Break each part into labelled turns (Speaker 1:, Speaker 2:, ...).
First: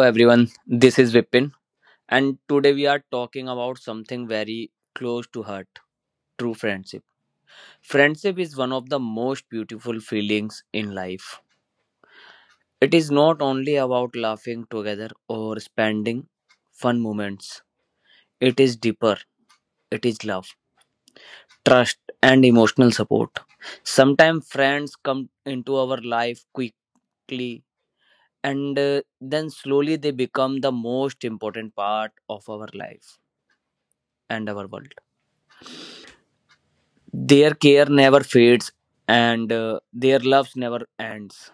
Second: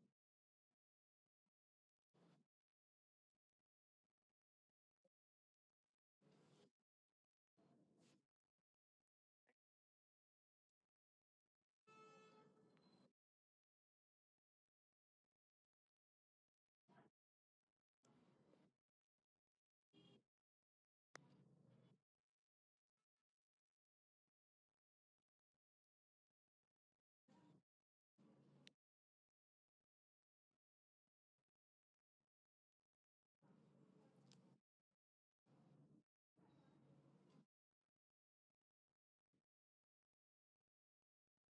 Speaker 1: everyone, this is Vipin, and today we are talking about something very close to heart true friendship. Friendship is one of the most beautiful feelings in life. It is not only about laughing together or spending fun moments, it is deeper. It is love, trust, and emotional support. Sometimes friends come into our life quickly and then slowly they become the most important part of our life and our world. Their care never fades and their love never ends.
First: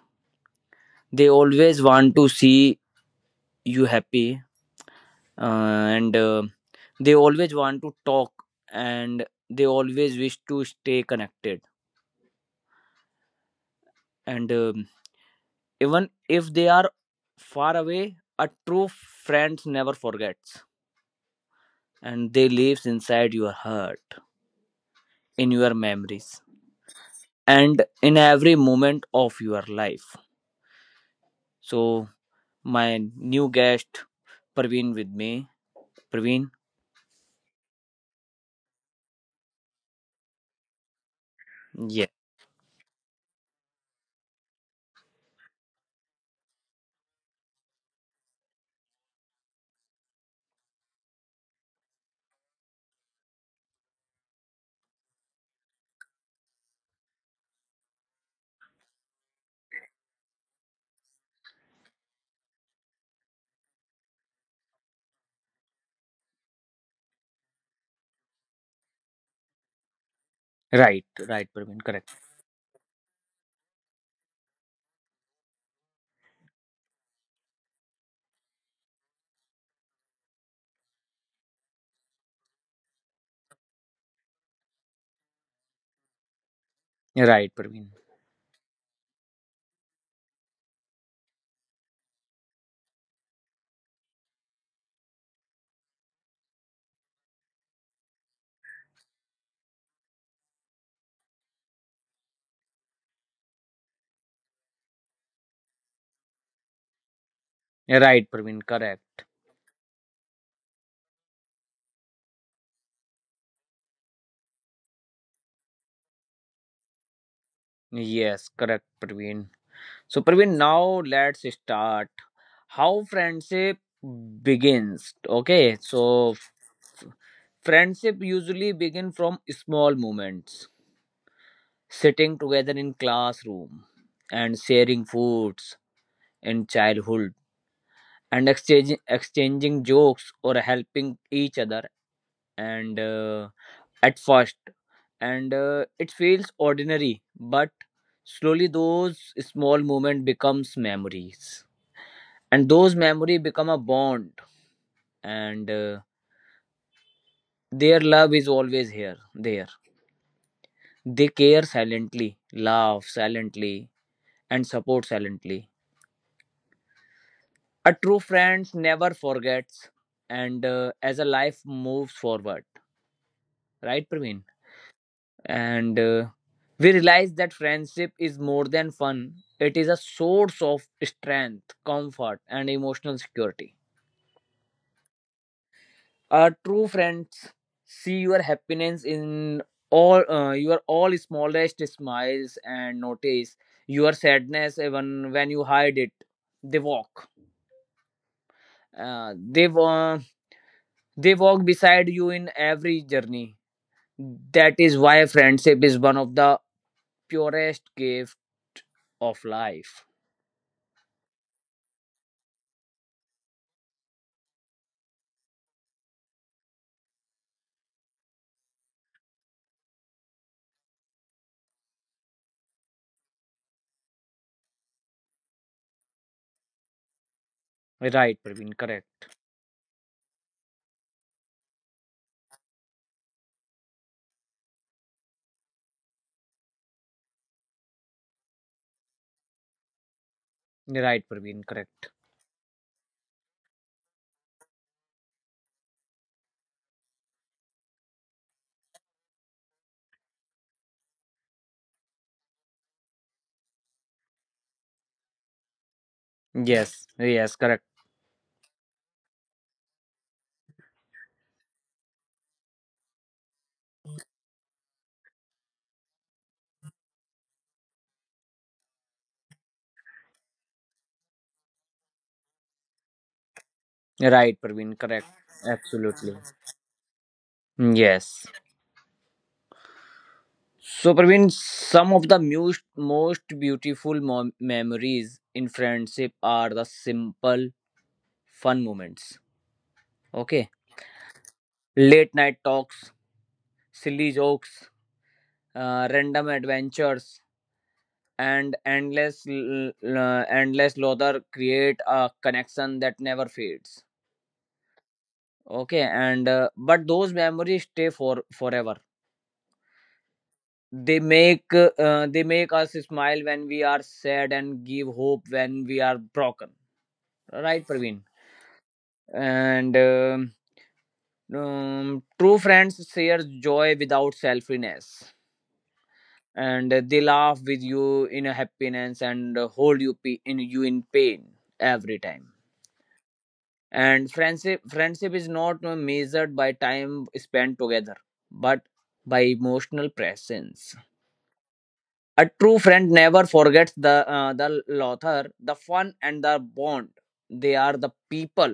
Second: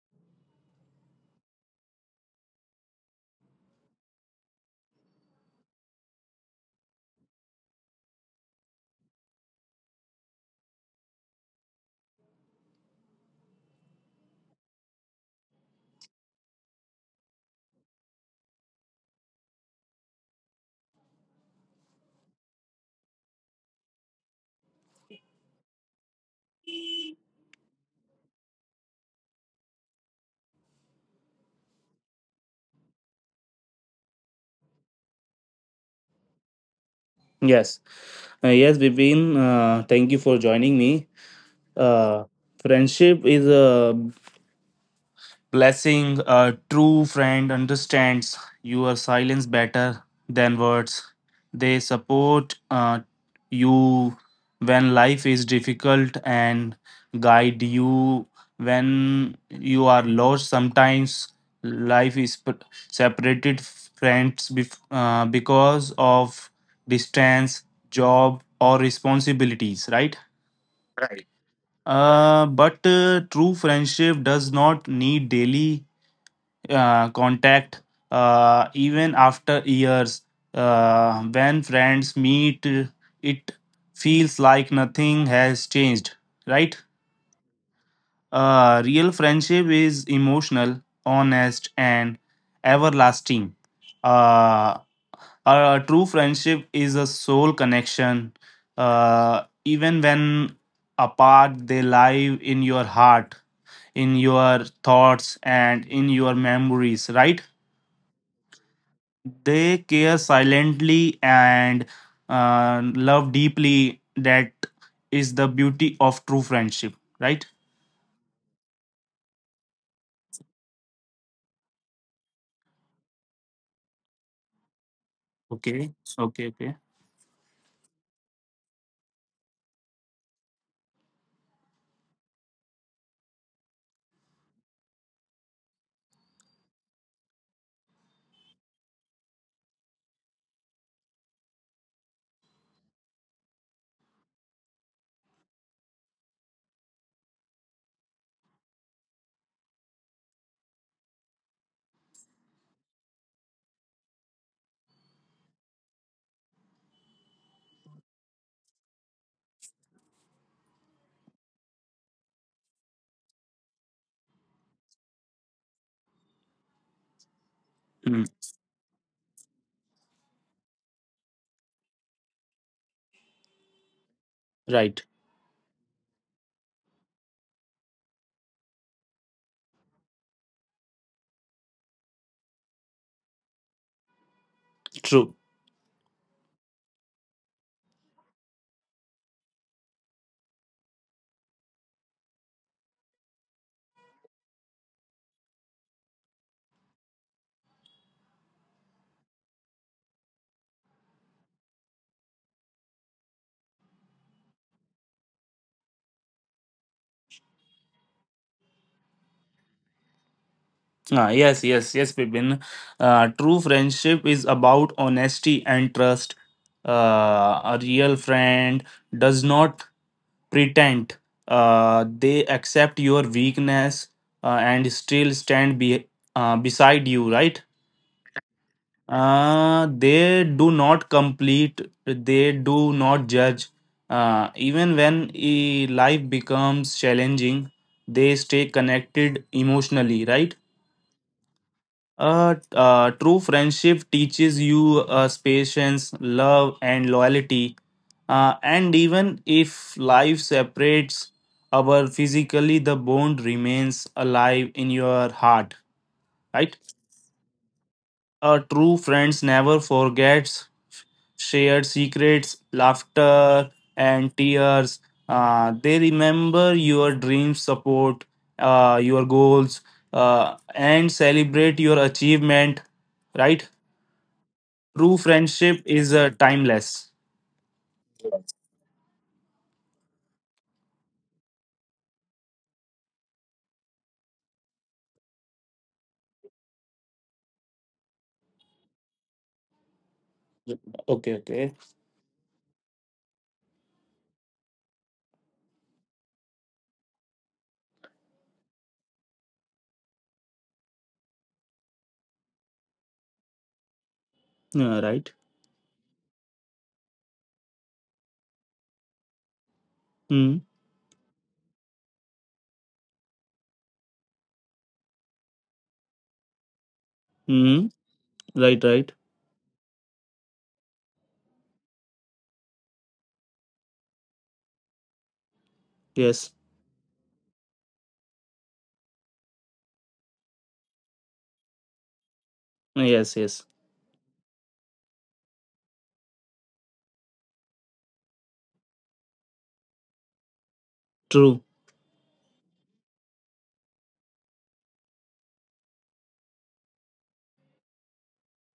Speaker 1: They always want to see you happy, uh, and they always want to talk and they always wish to stay connected. And even if they are far away, a true friend never forgets and they lives inside your heart, in your memories, and in every moment of your life. So, my new guest Praveen with me. Praveen?
Speaker 2: Yes, yes, Bipin. Thank you for joining me.
Speaker 1: Yeah.
Speaker 2: Uh, Friendship is a blessing. A true friend understands your silence better than words. They support you when life is difficult and guide you when you are lost. Sometimes life is p- separated friends because of distance, job, or responsibilities, right?
Speaker 1: Right,
Speaker 2: Right.
Speaker 1: right, Praveen, correct.
Speaker 2: But true friendship does not need daily contact even after years. When friends meet, it feels like nothing has changed, right?
Speaker 1: Right, Praveen.
Speaker 2: Real friendship is emotional, honest, and everlasting. Uh, a true friendship is a soul connection. Even when apart, they lie in your heart, in your thoughts, and in your memories, right?
Speaker 1: Right, Praveen, correct.
Speaker 2: They care silently and love deeply. That is the beauty of true friendship, right?
Speaker 1: Yes, correct, Praveen. So, Praveen, now let's start how friendship begins. Okay,
Speaker 2: Okay,
Speaker 1: so
Speaker 2: okay, okay.
Speaker 1: friendship usually begin from small moments, sitting together in classroom and sharing foods in childhood and exchanging jokes or helping each other and, at first, and it feels ordinary, but slowly those small moments becomes memories and those memory become a bond. And their love is always here there, they care silently, laugh silently, and support silently. A true
Speaker 2: Hmm,
Speaker 1: friend never forgets, and as a life moves forward, right, Praveen?
Speaker 2: right,
Speaker 1: And we realize that friendship is more than fun, it is a source of strength, comfort, and emotional security.
Speaker 2: true.
Speaker 1: Our true friends see your happiness in all, your all smallest smiles, and notice your sadness even when you hide it. They walk uh, they wa- they walk beside you in every journey. That is why friendship is one of the purest gift of life.
Speaker 2: Ah, yes, yes, yes, Pipin. True friendship is about honesty and trust. A real friend does not pretend. They accept your weakness, and still beside you, right?
Speaker 1: Right, Praveen, correct.
Speaker 2: They do not complete, they do not judge, even when life becomes challenging. They stay connected emotionally, right?
Speaker 1: Right, Praveen, correct.
Speaker 2: True friendship teaches you patience, love, and loyalty, and even if life separates our physically, the bond remains alive in your heart, right?
Speaker 1: Yes, yes, correct.
Speaker 2: A true friends never forgets shared secrets, laughter, and tears. They remember your dreams, support your goals, and celebrate your achievement. Right?
Speaker 1: Right, Praveen,
Speaker 2: True
Speaker 1: correct.
Speaker 2: friendship is
Speaker 1: Absolutely.
Speaker 2: timeless.
Speaker 1: Yes. So, Praveen, some of the most beautiful memories in friendship are the simple, fun moments. Okay.
Speaker 2: Okay, okay.
Speaker 1: Late night talks, silly jokes, random adventures, and endless laughter create a connection that never fades.
Speaker 2: Yeah, right.
Speaker 1: Okay, and but those memories stay for forever.
Speaker 2: Hmm.
Speaker 1: They make us smile when we are sad and give hope when we are broken. Right,
Speaker 2: Hmm.
Speaker 1: Praveen?
Speaker 2: Right, right.
Speaker 1: And true friends share joy without selfishness,
Speaker 2: Yes.
Speaker 1: and they laugh with you in a happiness and hold you in you in pain every time.
Speaker 2: Yes, yes.
Speaker 1: And friendship is not measured by time spent together, but by emotional presence.
Speaker 2: True.
Speaker 1: A true friend never forgets the laughter, the fun, and the bond. They are the people,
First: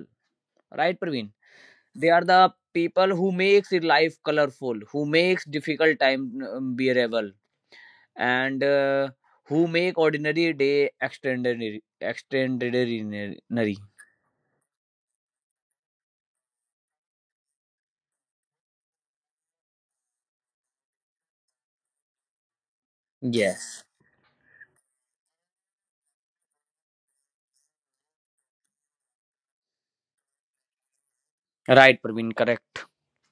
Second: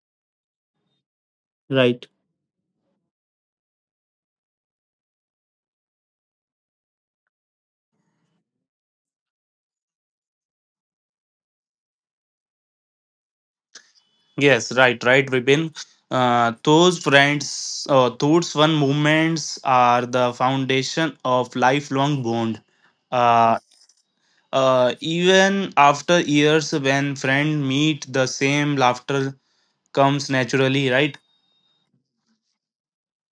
Speaker 1: right, Praveen?
Speaker 2: Right.
Speaker 1: They are the people who makes your life colorful, who makes difficult time, bearable, and who make ordinary day Extraordinary.
Speaker 2: Yes, right, right, Vipin. Those those fun moments are the foundation of lifelong bond. Uh,
Speaker 1: Yes.
Speaker 2: Even after years, when friend meet, the same laughter comes naturally, right?
Speaker 1: Right, Praveen. Correct.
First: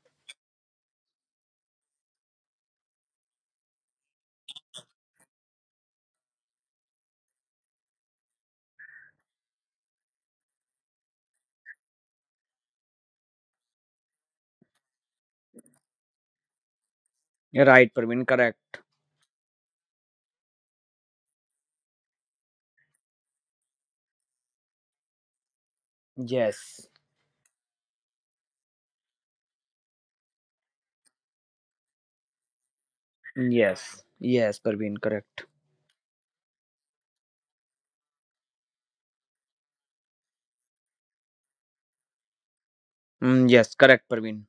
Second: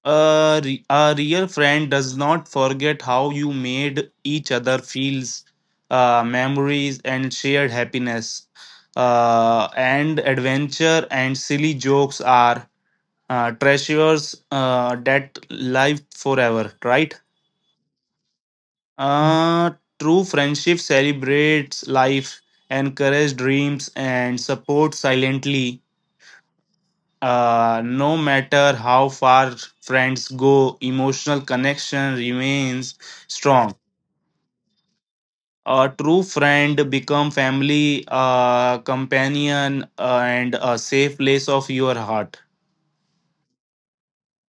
Speaker 2: A real friend does not forget how you made each other feels, memories, and shared happiness. And adventure and silly jokes are treasures that life forever, right?
Speaker 1: Right, Praveen. Correct.
Speaker 2: Uh, True friendship celebrates life, encourages dreams, and supports silently.
Speaker 1: Yes.
Speaker 2: No matter how far friends go, emotional connection remains strong.
Speaker 1: Yes. Yes, Praveen. Correct.
Speaker 2: A true friend become family, companion, and a safe place of your heart.
Speaker 1: Mm, yes, correct, Praveen.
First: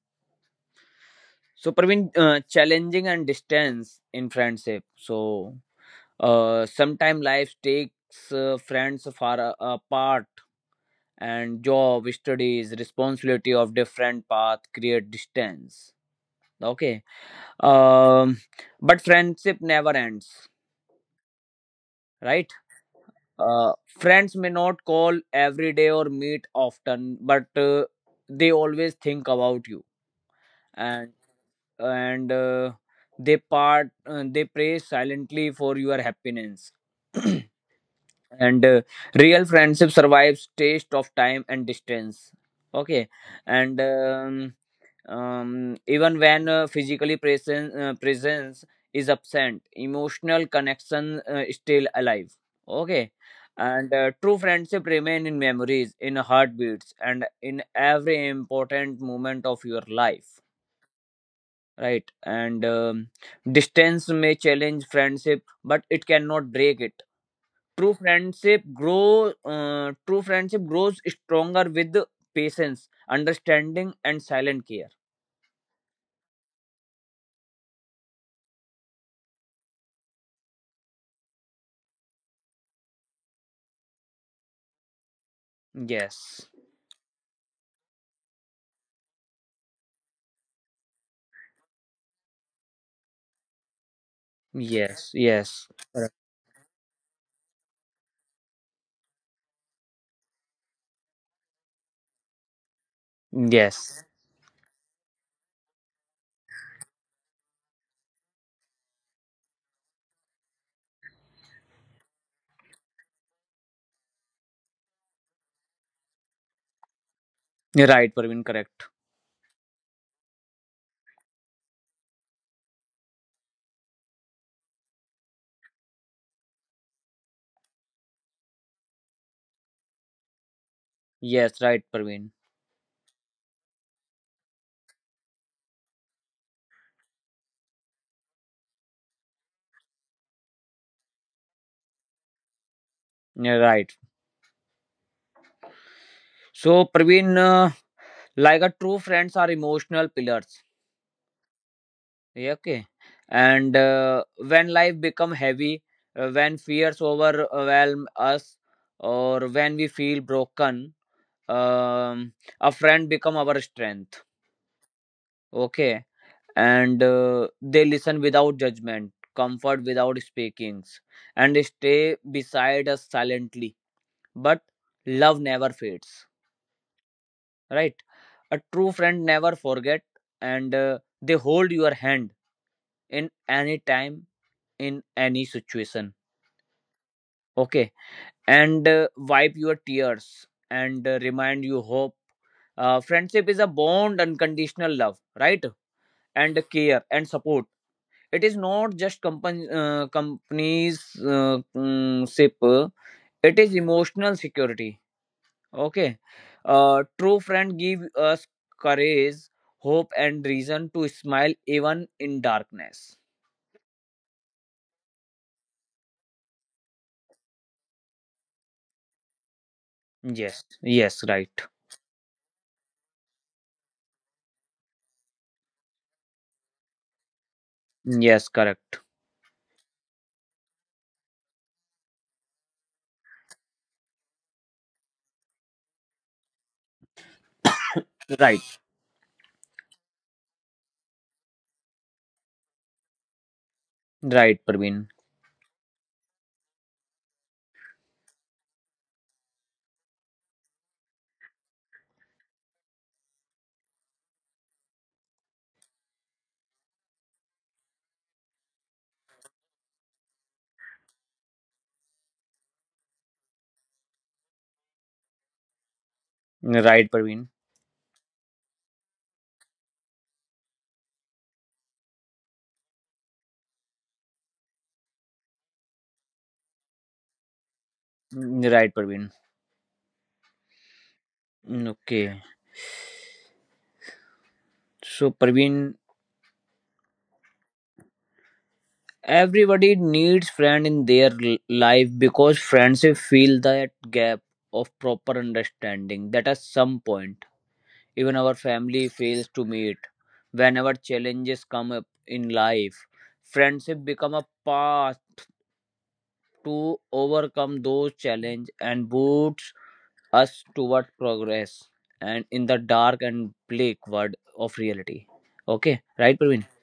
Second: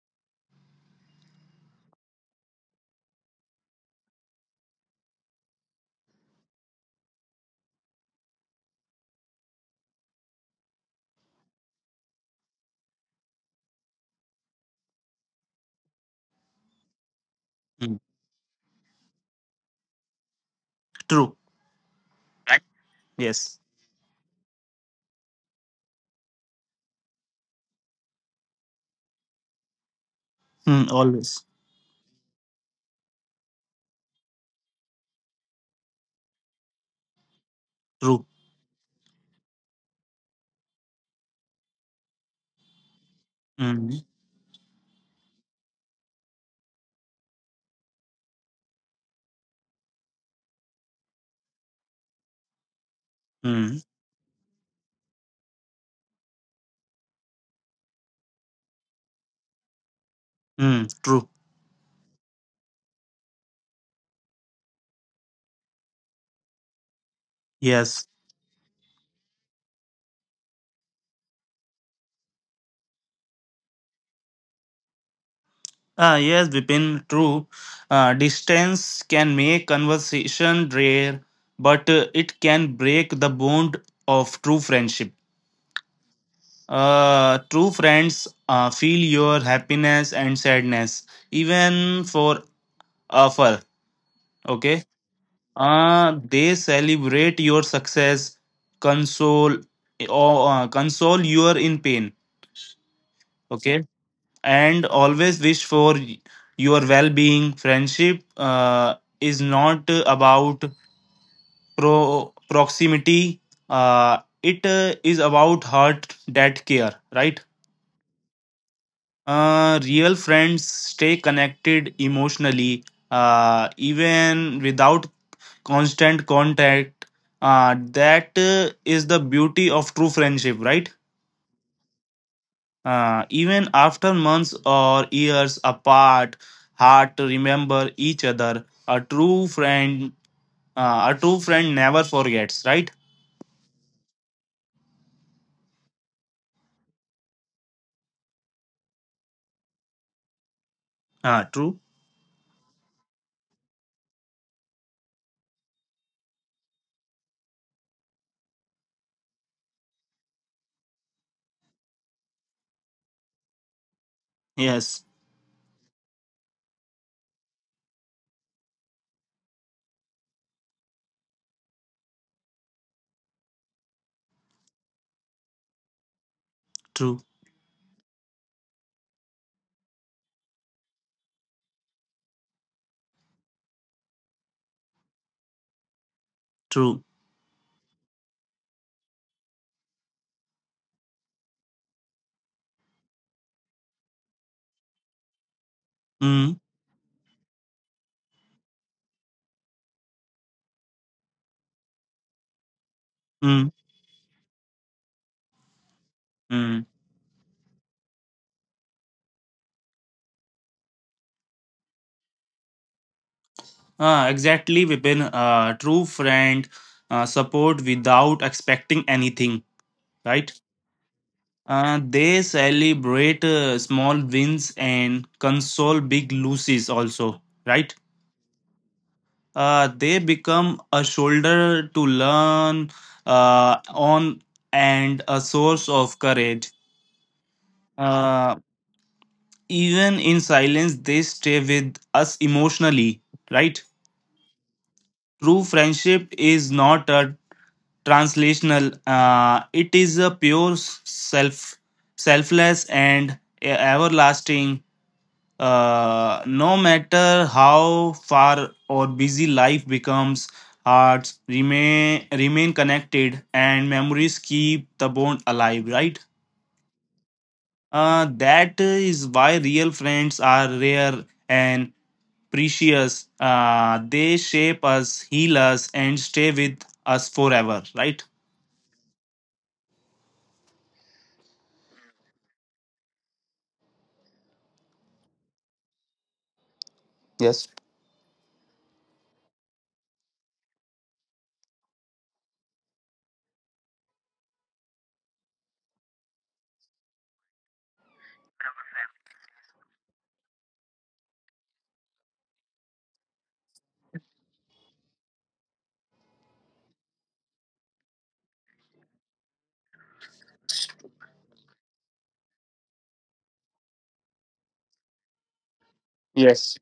Speaker 1: So, Praveen, challenging and distance in friendship. So, sometimes life takes, friends far apart, and job, studies, responsibility of different path create distance. Okay,
Speaker 2: Mm.
Speaker 1: um, but friendship never ends,
Speaker 2: True.
Speaker 1: right?
Speaker 2: Right. Yes.
Speaker 1: Friends may not call every day or meet often, but they always think about you.
Speaker 2: Mm,
Speaker 1: and.
Speaker 2: always.
Speaker 1: And they pray silently for your happiness
Speaker 2: True.
Speaker 1: and real friendship survives taste of time and distance. Okay, and
Speaker 2: Mm.
Speaker 1: even when, physically presence is absent, emotional connection is still alive. Okay,
Speaker 2: Mm.
Speaker 1: and true friendship remain in memories, in heartbeats, and in every important moment of your life,
Speaker 2: Mm, true.
Speaker 1: right? And distance may challenge friendship but it cannot break it. true
Speaker 2: Yes.
Speaker 1: friendship grow uh, true friendship grows stronger with patience, understanding, and silent care.
Speaker 2: Ah, yes, Vipin, true. Distance can make conversation rare, but it can break the bond of true friendship.
Speaker 1: Yes.
Speaker 2: True friends feel your happiness and sadness, even for afar. Okay.
Speaker 1: Yes. Yes.
Speaker 2: They celebrate your success, console eh, or console you in pain. Okay,
Speaker 1: Yes.
Speaker 2: and always wish for your well-being. Friendship is not about proximity. It is about heart that care, right?
Speaker 1: You're right, Praveen, correct.
Speaker 2: Real friends stay connected emotionally, even without constant contact. That is the beauty of true friendship, right?
Speaker 1: Yes, right, Praveen.
Speaker 2: Even after months or years apart, hard to remember each other. A true friend never forgets, right?
Speaker 1: You're right. So, Praveen, like a true friends are emotional pillars.
Speaker 2: Ah, true.
Speaker 1: Yeah, okay, and when life become heavy, when fears overwhelm us or when we feel broken, um, a friend become our strength.
Speaker 2: Yes,
Speaker 1: Okay, and they listen without judgment, comfort without speakings, and stay beside us silently, but love never fades,
Speaker 2: true,
Speaker 1: right? A true friend never forget, and they hold your hand in any time, in any situation.
Speaker 2: true.
Speaker 1: Okay, and wipe your tears, and remind you hope. Friendship is a bond, unconditional love, right?
Speaker 2: Mm,
Speaker 1: And care and support. It is not just company, companies, ship, it
Speaker 2: mm,
Speaker 1: is emotional security. Okay.
Speaker 2: mm.
Speaker 1: True friend give us courage, hope, and reason to smile even in darkness.
Speaker 2: Ah, exactly, Vipin. A true friend support without expecting anything, right?
Speaker 1: Yes. Yes, right.
Speaker 2: They celebrate small wins and console big losses also, right?
Speaker 1: Yes, correct,
Speaker 2: They become a shoulder to learn on and a source of courage. Uh,
Speaker 1: right,
Speaker 2: Even in silence, they stay with us emotionally, right?
Speaker 1: right, Praveen.
Speaker 2: True friendship is not a translational, it is a pure self, selfless, and everlasting. No matter how far or busy life becomes, hearts remain connected, and memories keep the bond alive. Right?
Speaker 1: Right, Parveen.
Speaker 2: That is why real friends are rare and precious. They shape us, heal us, and stay with us forever. Right?
Speaker 1: Mm, right, Parveen. Mm, okay. So, Parveen,
Speaker 2: Yes.
Speaker 1: everybody needs friend in their life, because friendship fill that gap of proper understanding that at some point even our family fails to meet. Whenever challenges come up in life, friendship become a path to overcome those challenges and boosts us toward progress and in the dark and bleak world of reality. Okay, right, Praveen?
Speaker 2: Yes.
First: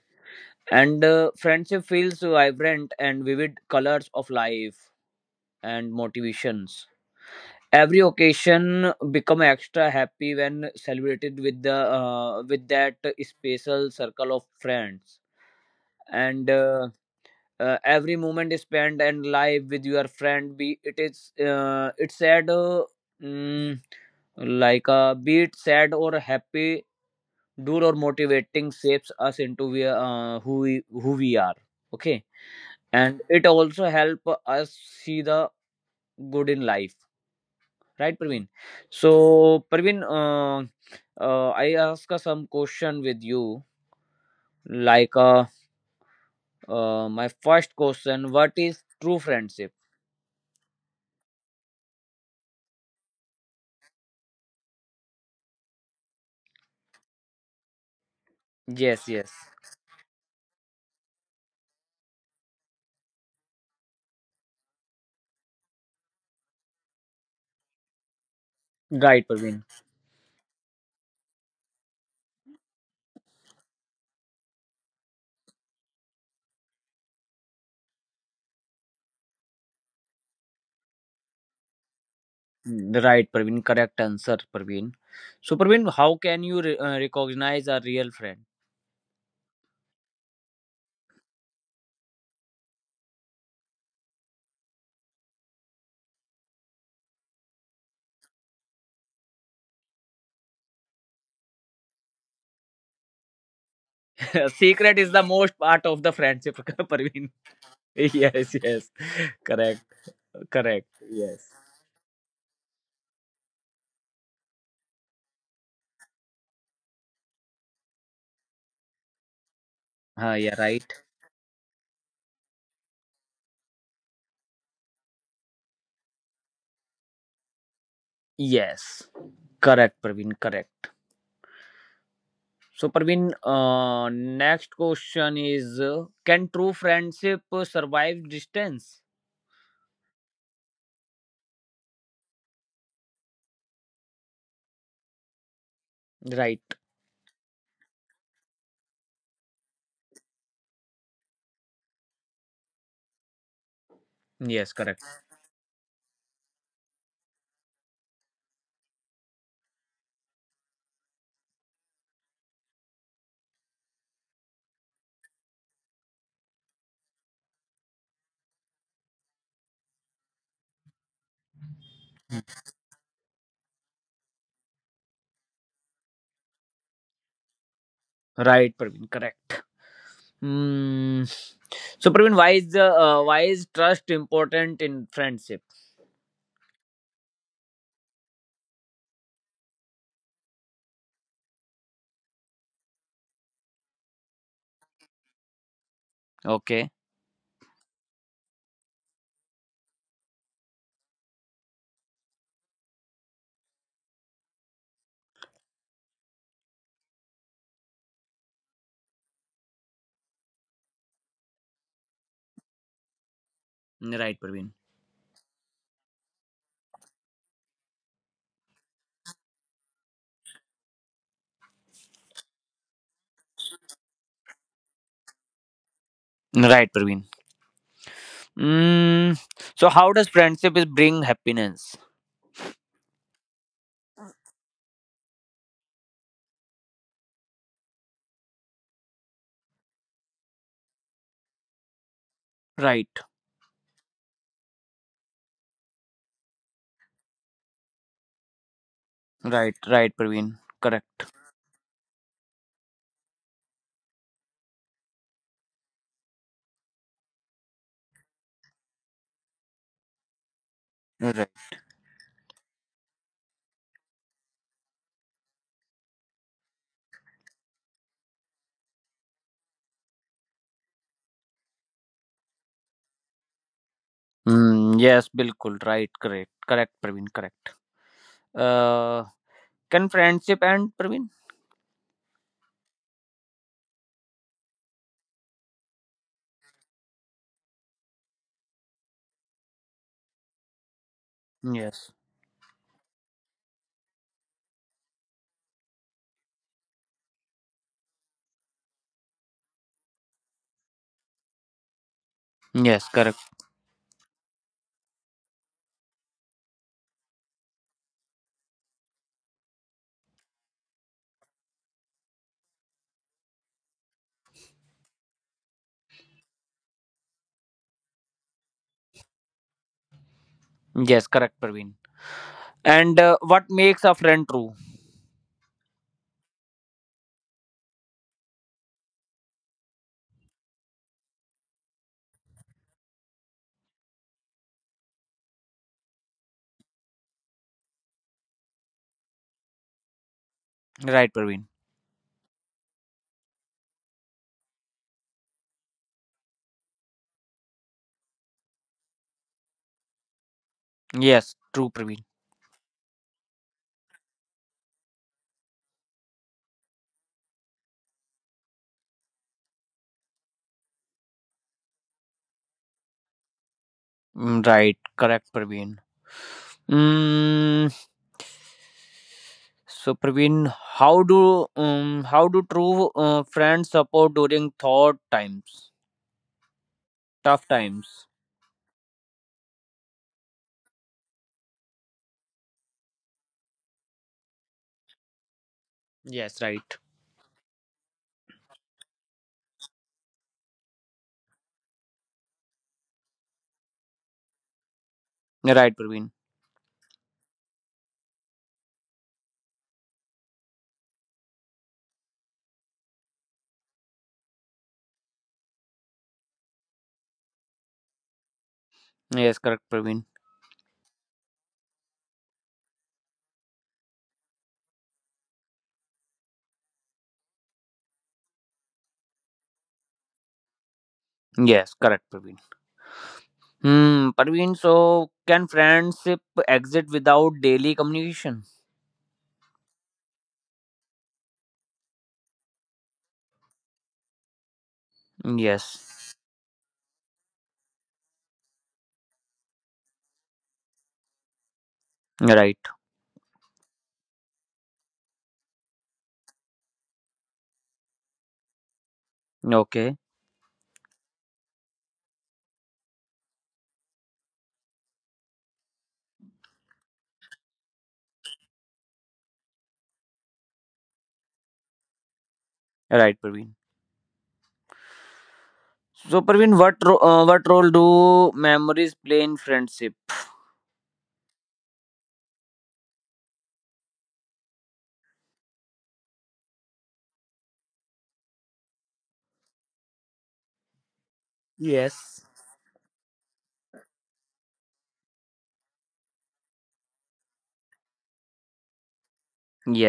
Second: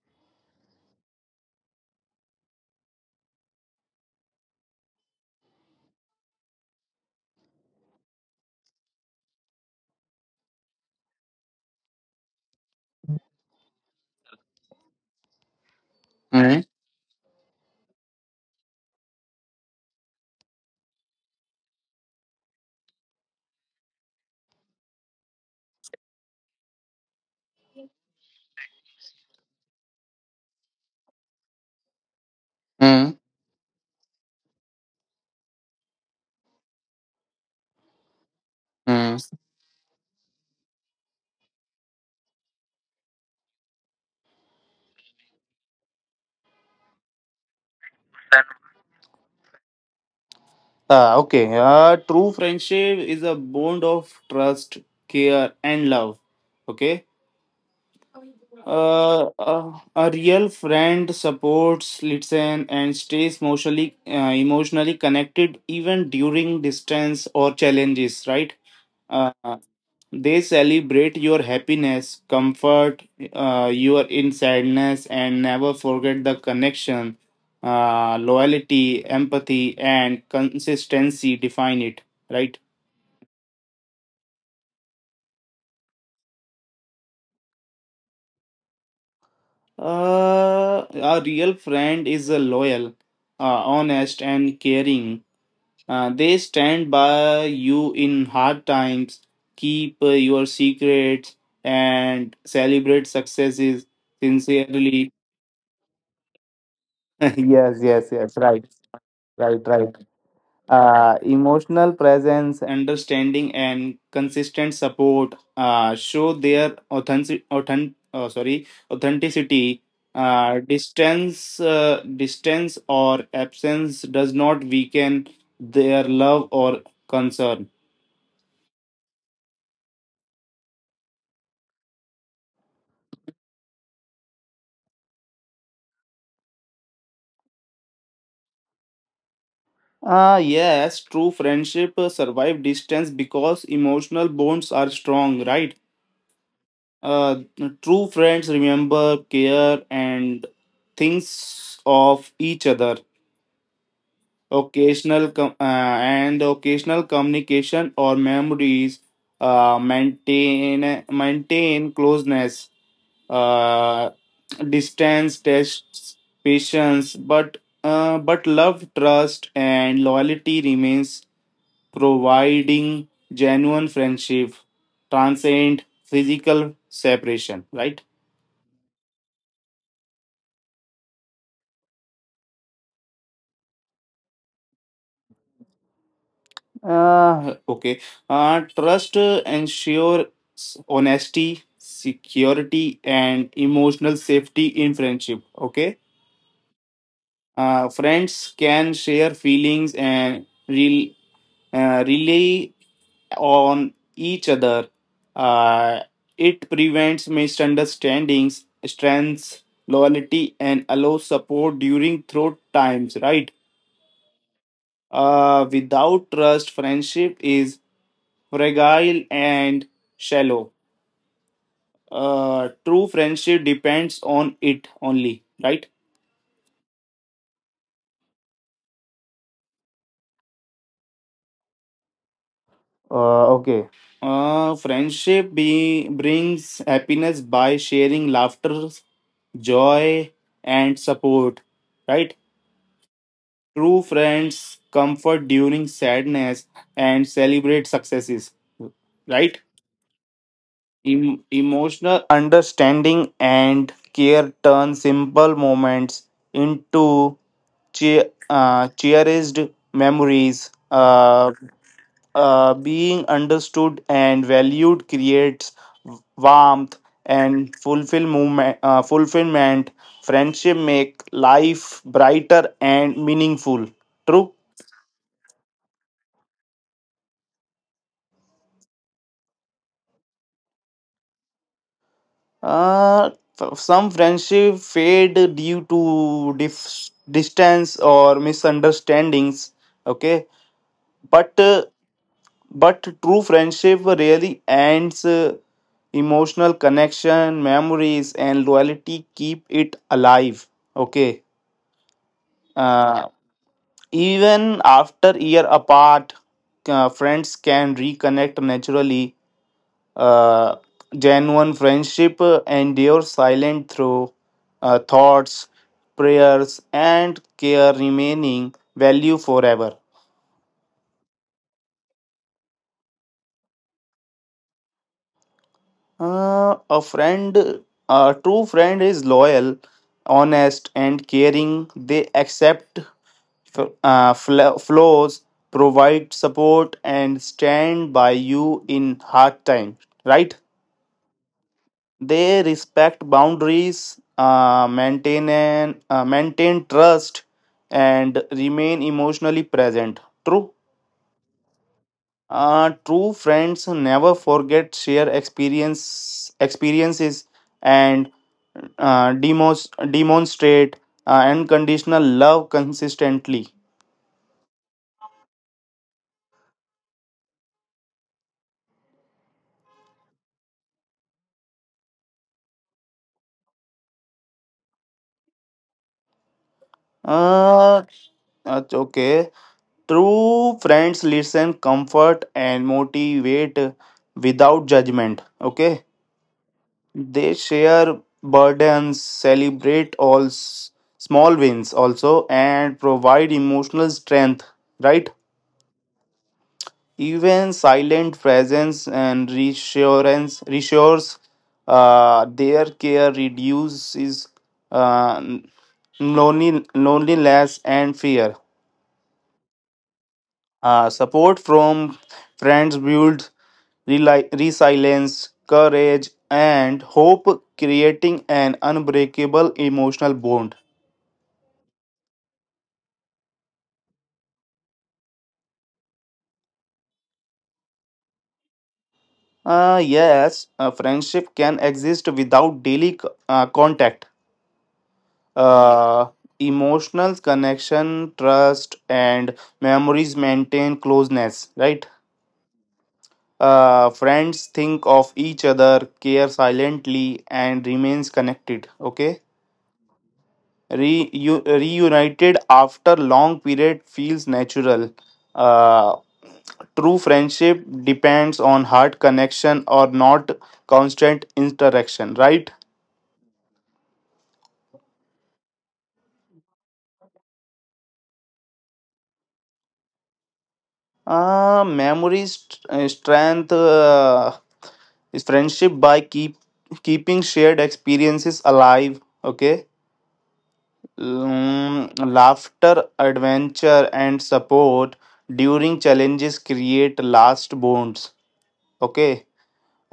Speaker 1: And friendship feels vibrant and vivid colors of life and motivations. Every occasion become extra happy when celebrated with the with that special circle of friends. And
Speaker 2: Mm-hmm.
Speaker 1: uh, uh, every moment is spent and live with your friend, be it is, it's sad, mm, like, be it sad or happy, dual or motivating, shapes us into who we are. Okay, and it also help us see the good in life, right, Praveen? So, Praveen, I ask, some question with you, like, my first question, what is true friendship?
Speaker 2: Ah, okay. True friendship is a bond of trust, care, and love. Okay.
Speaker 1: Yes. Yes.
Speaker 2: A real friend supports, listens, and stays emotionally, emotionally connected even during distance or challenges. Right?
Speaker 1: Right,
Speaker 2: Uh,
Speaker 1: Parveen.
Speaker 2: they celebrate your happiness, comfort your in sadness, and never forget the connection, loyalty, empathy, and consistency define it. Right?
Speaker 1: Mm, right, Parveen. Correct answer, Parveen. So, Parveen, how can you recognize a real friend?
Speaker 2: A real friend is a loyal, honest, and caring. They stand by you in hard times, keep your secrets, and celebrate successes
Speaker 1: Secret
Speaker 2: sincerely.
Speaker 1: is the most part of the friendship, Parveen.
Speaker 2: Yes, yes, yes,
Speaker 1: Yes,
Speaker 2: right,
Speaker 1: yes.
Speaker 2: right,
Speaker 1: Correct,
Speaker 2: right.
Speaker 1: correct. Yes.
Speaker 2: Emotional presence, understanding, and consistent support show their authentic, authenticity.
Speaker 1: Yeah,
Speaker 2: Uh,
Speaker 1: right.
Speaker 2: distance, uh, distance or absence does not weaken their love or concern.
Speaker 1: Yes. Correct, Parveen. Correct. So, Parveen, next question is, can true friendship survive distance?
Speaker 2: Ah, yes, true friendship survive distance because emotional bonds are strong, right?
Speaker 1: Right.
Speaker 2: Uh, True friends remember, care, and things of each other.
Speaker 1: Yes, correct.
Speaker 2: Occasional com- uh, Occasional communication or memories maintain closeness. Uh, Distance tests patience, but love, trust, and loyalty remains, providing genuine friendship transcend physical separation, right?
Speaker 1: Right, Parveen. Correct. Hmm. So, Praveen, why is trust important in friendship?
Speaker 2: uh, okay. Trust ensures honesty, security, and emotional safety in friendship, okay?
Speaker 1: Okay,
Speaker 2: Friends can share feelings and relay on each other. Uh, it prevents misunderstandings, strengths loyalty, and allows support during through times. Right?
Speaker 1: right, Praveen.
Speaker 2: Without trust, friendship is fragile and shallow. True friendship depends on it only. Right?
Speaker 1: Right, Praveen. Mm. So how does friendship is bring happiness?
Speaker 2: Okay. Friendship brings happiness by sharing laughter, joy, and support. Right?
Speaker 1: Right,
Speaker 2: True friends comfort during sadness and celebrate successes. Right?
Speaker 1: right, right, Praveen. Correct.
Speaker 2: Emotional understanding and care turn simple moments into cherished memories.
Speaker 1: Right.
Speaker 2: Being understood and valued creates warmth and fulfillment. Fulfillment. Friendship make life brighter and meaningful. True.
Speaker 1: Mm, yes, bilkul. Right, correct, correct, Praveen. Correct. Uh, can friendship end, Praveen?
Speaker 2: Uh, some friendship fade due to distance or misunderstandings. Okay, but uh,
Speaker 1: Yes.
Speaker 2: But true friendship really ends. Emotional connection, memories, and loyalty keep it alive. Okay.
Speaker 1: Yes,
Speaker 2: Uh,
Speaker 1: correct.
Speaker 2: Even after year apart, friends can reconnect naturally. Uh, Genuine friendship endures silent through thoughts, prayers, and care remaining value forever.
Speaker 1: Yes, correct, Praveen. And what makes a friend true?
Speaker 2: Uh, a friend, a true friend is loyal, honest, and caring. They accept flaws, provide support, and stand by you in hard times. Right?
Speaker 1: Right, Praveen.
Speaker 2: They respect boundaries, maintain trust, and remain emotionally present. True.
Speaker 1: Yes, true, Praveen.
Speaker 2: True friends never forget share experiences and demonstrate unconditional love consistently.
Speaker 1: Mm, right, correct, Praveen. Mm, so, Praveen, how do true, friends support during tough
Speaker 2: Uh,
Speaker 1: times?
Speaker 2: that's okay. True friends listen, comfort, and motivate without judgment. Okay,
Speaker 1: Yes, right.
Speaker 2: they share burdens, celebrate small wins also, and provide emotional strength. Right?
Speaker 1: Right, Praveen.
Speaker 2: Even silent presence and reassurance reassures, their care reduces uh, loneliness and fear.
Speaker 1: Yes, correct, Praveen.
Speaker 2: Support from friends builds resilience, courage, and hope, creating an unbreakable emotional bond.
Speaker 1: Yes, correct, Praveen. Hmm, Praveen. So, can friendship exit without daily communication?
Speaker 2: Yes, a friendship can exist without daily contact. Uh,
Speaker 1: Yes.
Speaker 2: Emotional connection, trust, and memories maintain closeness, right?
Speaker 1: Right.
Speaker 2: Friends think of each other, care silently, and remains connected. Okay,
Speaker 1: Okay.
Speaker 2: Reunited after long period feels natural. Uh, True friendship depends on heart connection or not constant interaction, right?
Speaker 1: Right, Praveen. So, Praveen, what role do memories play in friendship?
Speaker 2: Memories, is friendship by keeping shared experiences alive. Okay, mm,
Speaker 1: Yes.
Speaker 2: laughter, adventure, and support during challenges create last bonds. Okay,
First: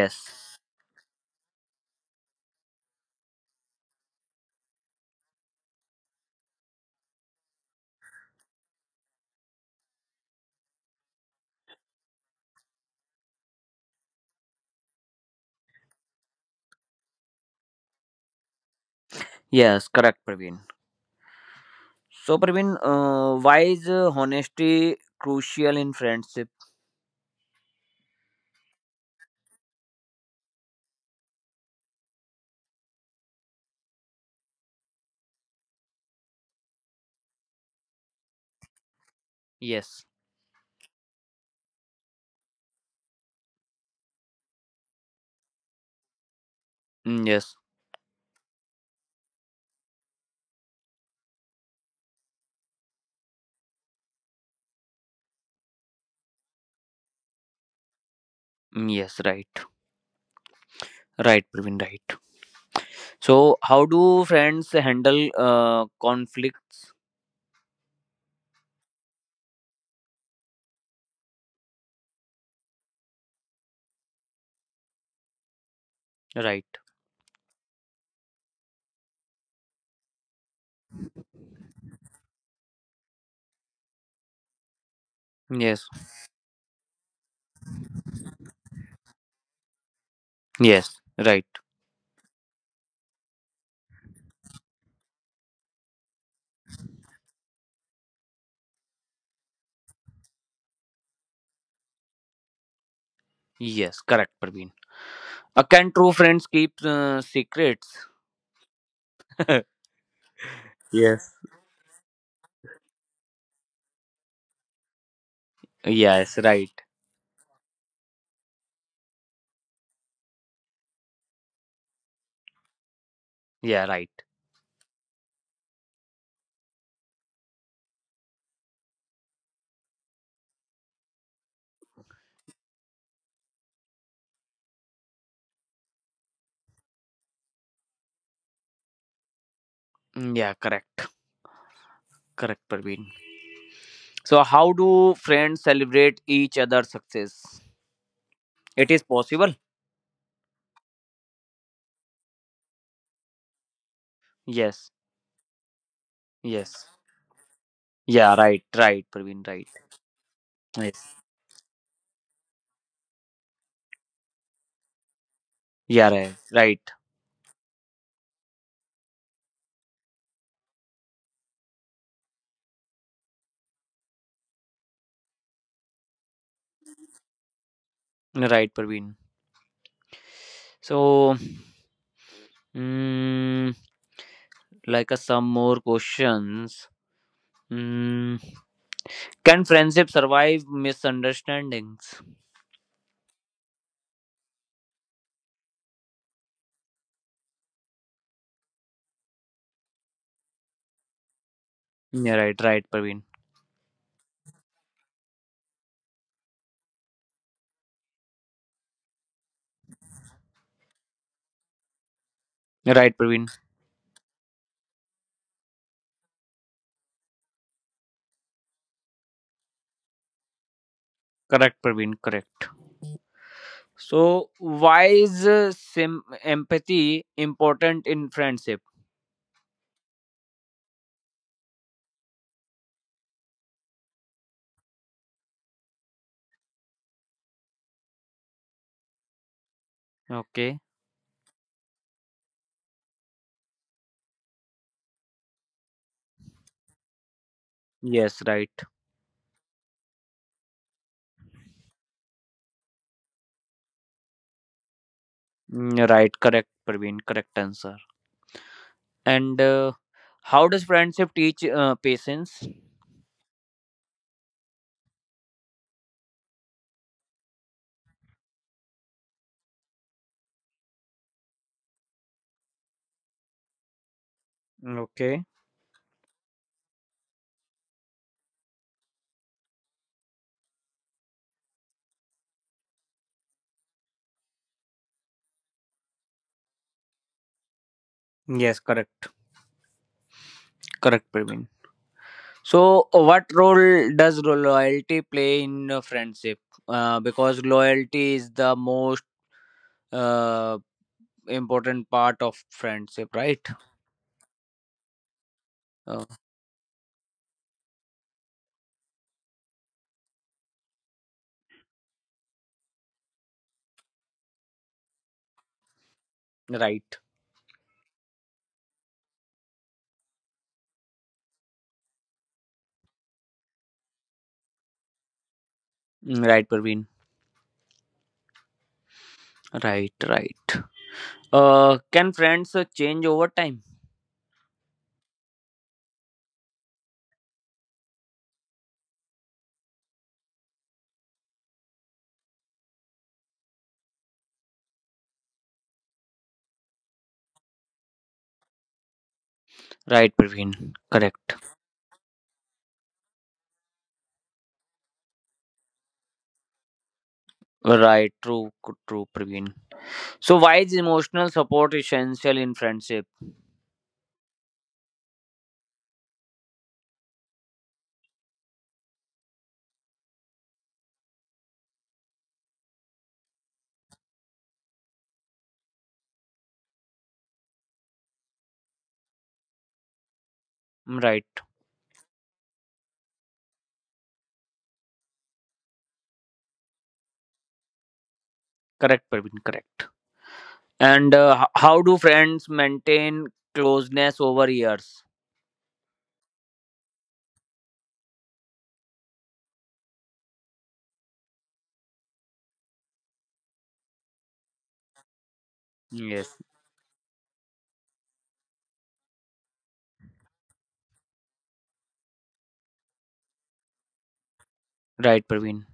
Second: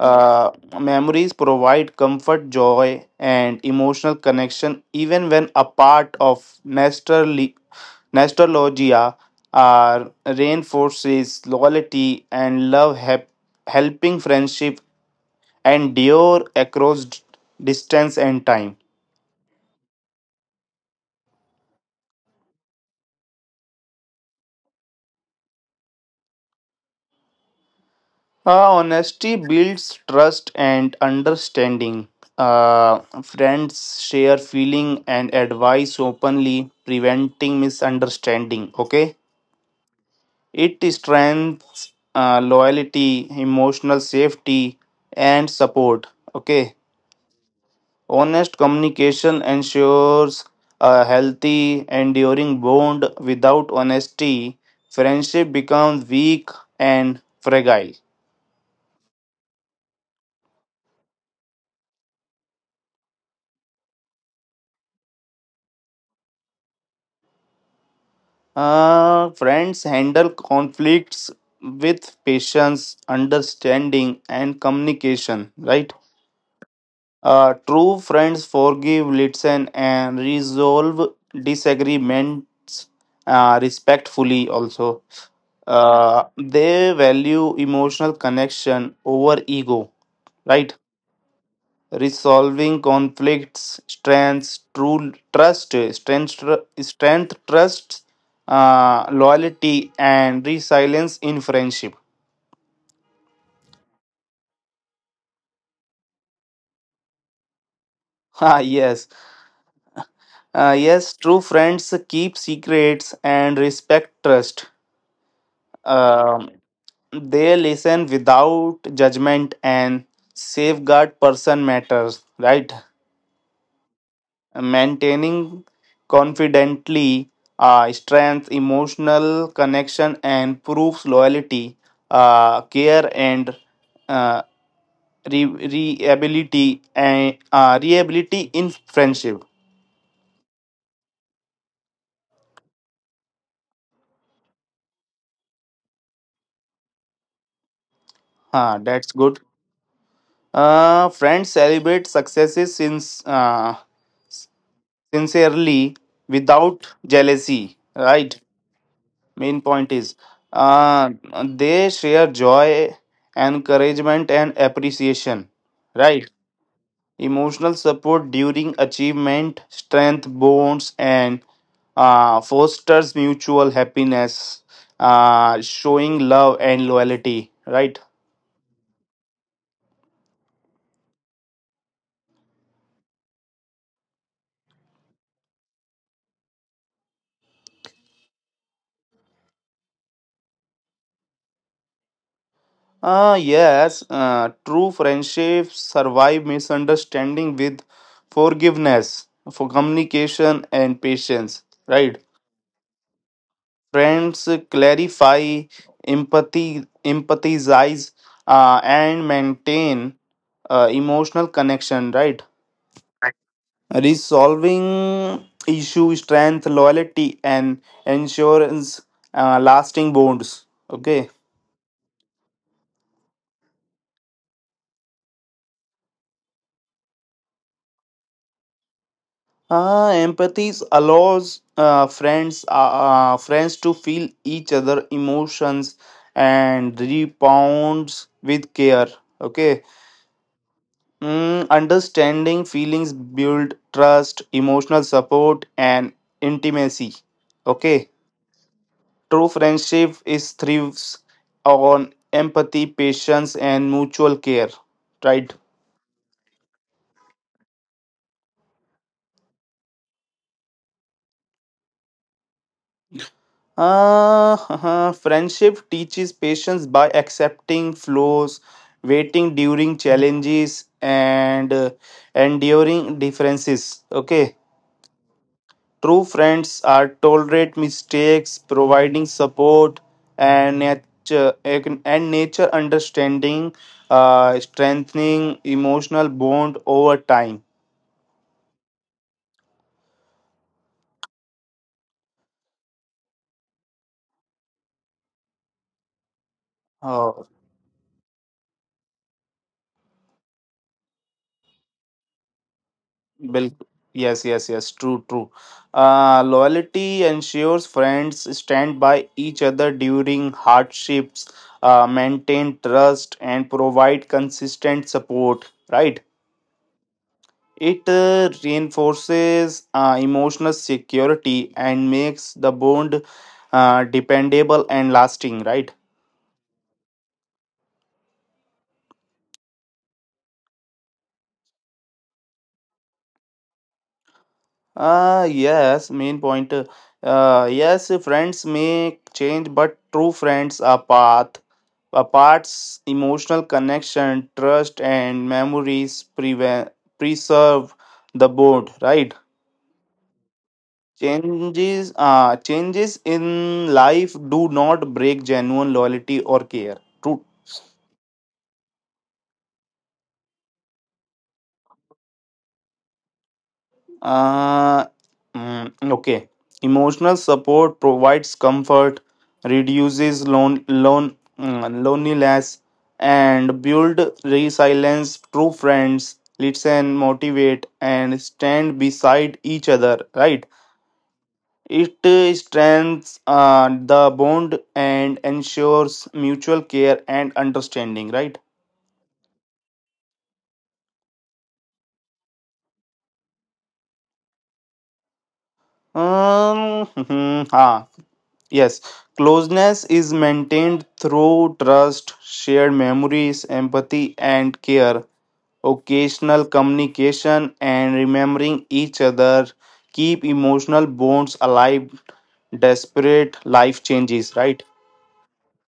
Speaker 2: uh, memories provide comfort, joy, and emotional connection even when a part of nostalgia are reinforces loyalty and love, helping friendship endure across distance and time.
Speaker 1: yes, correct, Praveen. So, Praveen, why is, honesty crucial in friendship?
Speaker 2: Honesty builds trust and understanding. Friends share feeling and advice openly, preventing misunderstanding. Okay.
Speaker 1: Yes,
Speaker 2: It strengthens loyalty, emotional safety, and support. Okay,
Speaker 1: mm, yes,
Speaker 2: honest communication ensures a healthy, enduring bond. Without honesty, friendship becomes weak and fragile.
Speaker 1: mm, yes, right, right, Praveen, right. So, how do friends handle, conflicts?
Speaker 2: Friends handle conflicts with patience, understanding, and communication, right?
Speaker 1: Right,
Speaker 2: True friends forgive, listen, and resolve disagreements respectfully, also.
Speaker 1: yes,
Speaker 2: They value emotional connection over ego, right?
Speaker 1: yes, right,
Speaker 2: Resolving conflicts, strengths, true trust, strength, tr- strength trust, loyalty, and resilience in friendship.
Speaker 1: yes, correct, Praveen. Can true friends keep, secrets?
Speaker 2: Ah, yes, yes,
Speaker 1: Yes.
Speaker 2: true friends keep secrets and respect trust.
Speaker 1: Yes,
Speaker 2: Um,
Speaker 1: right,
Speaker 2: they listen without judgment and safeguard person matters, right?
Speaker 1: yeah, right.
Speaker 2: Maintaining confidently, strength, emotional connection, and proves loyalty, care, and uh, reliability in friendship.
Speaker 1: Mm, yeah, correct, correct, Praveen. So, how do friends celebrate each other's success?
Speaker 2: Huh,
Speaker 1: It is
Speaker 2: that's good.
Speaker 1: possible.
Speaker 2: Friends celebrate successes
Speaker 1: Yes.
Speaker 2: sincerely
Speaker 1: Yes.
Speaker 2: without jealousy,
Speaker 1: Yeah.
Speaker 2: right?
Speaker 1: Right. Right. Praveen.
Speaker 2: Main
Speaker 1: Right.
Speaker 2: point is, uh,
Speaker 1: Yes.
Speaker 2: they share joy, encouragement, and appreciation,
Speaker 1: Yeah.
Speaker 2: right?
Speaker 1: Right. Right.
Speaker 2: Emotional support during achievement strength bonds and fosters mutual happiness, showing love and loyalty, right?
Speaker 1: Right. Praveen. So, mm, like, some more questions. Mm, can friendship survive misunderstandings?
Speaker 2: Ah, yes, true friendships survive misunderstanding with forgiveness for communication and patience, right?
Speaker 1: Yeah. Right. Right. Praveen.
Speaker 2: Trends clarify, empathize, and maintain emotional connection. Right,
Speaker 1: Right. Praveen.
Speaker 2: resolving issue, strength, loyalty, and insurance lasting bonds. Okay.
Speaker 1: Correct, Praveen. Correct. So, why is, empathy important in friendship?
Speaker 2: Empathy allows friends to feel each other emotions and rebounds with care. Okay,
Speaker 1: Okay.
Speaker 2: mm, understanding feelings build trust, emotional support, and intimacy. Okay,
Speaker 1: Yes, right.
Speaker 2: true friendship is thrives on empathy, patience, and mutual care. Right.
Speaker 1: Mm, right. Correct, Praveen. Correct answer. And how does friendship teach, patience?
Speaker 2: Friendship teaches patience by accepting flaws, waiting during challenges, and enduring differences. Okay.
Speaker 1: Mm, okay.
Speaker 2: True friends are tolerate mistakes, providing support and nature understanding, strengthening emotional bond over time.
Speaker 1: Yes, correct. Correct, Praveen. So, what role does loyalty play in, friendship? Uh,
Speaker 2: Oh,
Speaker 1: because loyalty is the most, uh, important part of friendship, right?
Speaker 2: Bill, yes, yes, yes, true, true.
Speaker 1: Uh,
Speaker 2: Loyalty ensures friends stand by each other during hardships, maintain trust, and provide consistent support. Right.
Speaker 1: right.
Speaker 2: It reinforces emotional security and makes the bond dependable and lasting, right?
Speaker 1: Mm, right, Praveen. Right, right. Can friends, change over time?
Speaker 2: Yes, main point. Yes, friends may change, but true friends are path. Apart's emotional connection, trust, and memories preserve the bond, right?
Speaker 1: Right, Praveen. Correct.
Speaker 2: Changes in life do not break genuine loyalty or care. True.
Speaker 1: Right, true, true, Praveen. So, why is emotional support essential in friendship?
Speaker 2: Uh, okay. Emotional support provides comfort, reduces loneliness, and build resilience. True friends listen, motivate, and stand beside each other. Right.
Speaker 1: Mm, right,
Speaker 2: It strengthens the bond and ensures mutual care and understanding. Right.
Speaker 1: correct, Praveen, correct. And how do friends maintain closeness over years?
Speaker 2: Um, ha. Yes, closeness is maintained through trust, shared memories, empathy, and care.
Speaker 1: Mm, yes,
Speaker 2: Occasional communication and remembering each other keep emotional bonds alive. Desperate life changes, right?
Speaker 1: right, Praveen.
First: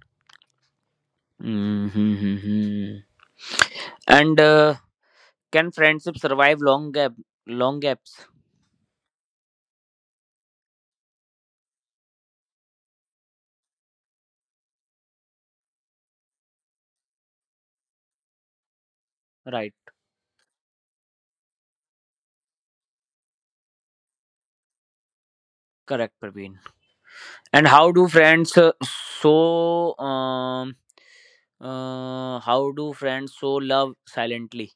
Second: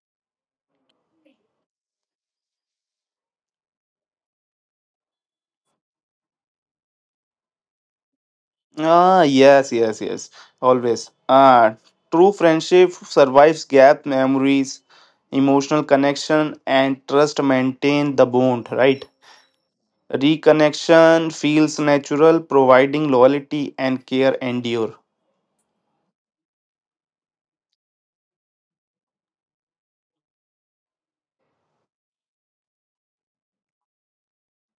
Speaker 1: Mm-hmm. And can friendship survive long gaps?
Speaker 2: Ah, yes, yes, yes. Always. Ah, true friendship survives gap memories, emotional connection, and trust maintain the bond, right?
Speaker 1: Right,
Speaker 2: Reconnection feels natural, providing loyalty and care endure.
Speaker 1: correct, Praveen. And so um how do friends so love silently?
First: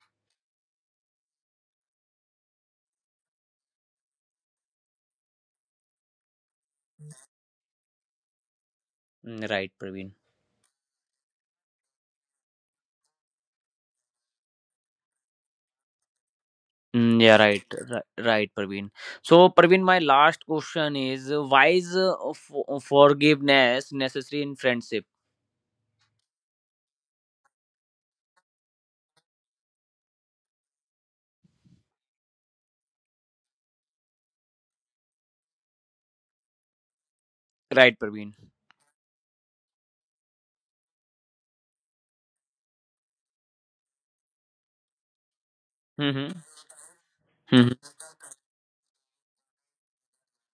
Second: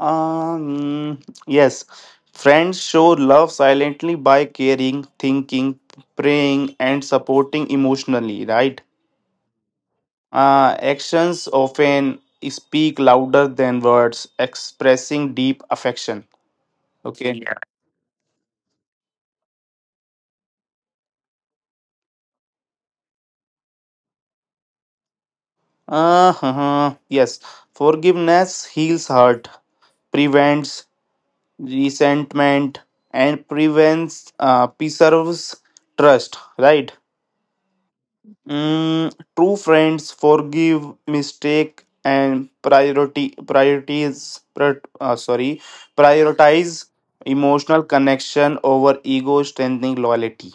Speaker 2: Um, yes, friends show love silently by caring, thinking, praying, and supporting emotionally, right?
Speaker 1: Mm, right, Praveen.
Speaker 2: Actions often speak louder than words, expressing deep affection.
Speaker 1: Mm,
Speaker 2: Okay.
Speaker 1: yeah,
Speaker 2: Yeah.
Speaker 1: right, right, right, Praveen. So, Praveen, my last question is, why is, forgiveness necessary in friendship?
Speaker 2: Huh. Yes, forgiveness heals hurt, prevents resentment and prevents preserves trust, right?
Speaker 1: Right, Praveen.
Speaker 2: Mm, true friends forgive mistake and priority priorities pri- sorry
Speaker 1: Mm-hmm.
Speaker 2: prioritize emotional
Speaker 1: Mm-hmm.
Speaker 2: connection over ego strengthening loyalty.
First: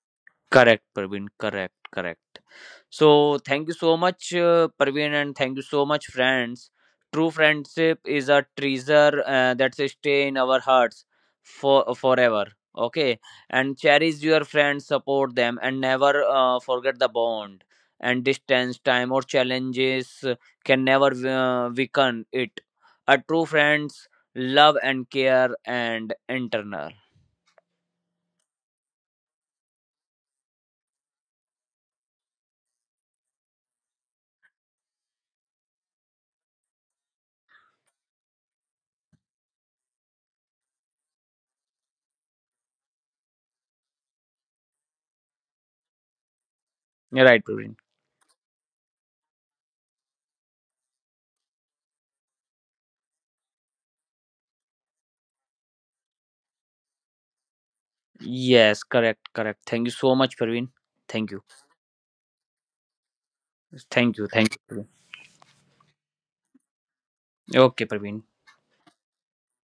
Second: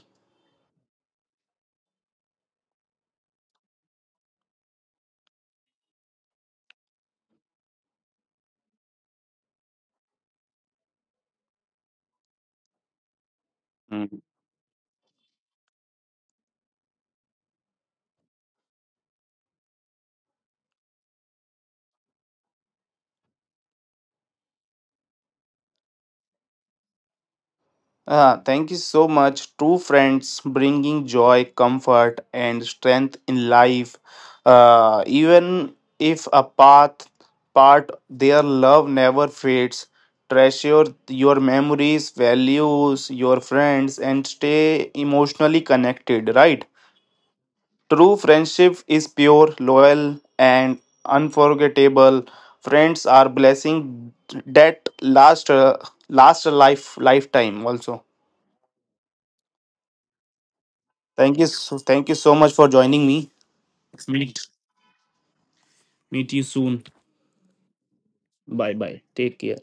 Speaker 1: Correct, Praveen. Correct, correct. So, thank you so much, Praveen, and thank you so much, friends. True friendship is a treasure that stay in our hearts for forever. Okay, and
Speaker 2: Hmm.
Speaker 1: cherish your friends, support them, and never, forget the bond. And distance, time, or challenges, can never, weaken it. A true friends love and care and internal.
Speaker 2: Ah, thank you so much. True friends bringing joy, comfort, and strength in life. Even if a path part their love never fades. Treasure your memories, values, your friends, and stay emotionally connected. Right?
Speaker 1: You're right, Praveen.
Speaker 2: True friendship is pure, loyal, and unforgettable. Friends are blessing that last life lifetime also.
Speaker 1: Yes, correct, correct. Thank you so much, Praveen. Thank
Speaker 2: Thank
Speaker 1: you.
Speaker 2: you. So, thank you so much for joining me.
Speaker 1: Thank you.
Speaker 2: Meet
Speaker 1: Thank you. Praveen.
Speaker 2: Meet you soon.
Speaker 1: Okay, Praveen.
Speaker 2: Bye bye. Take care.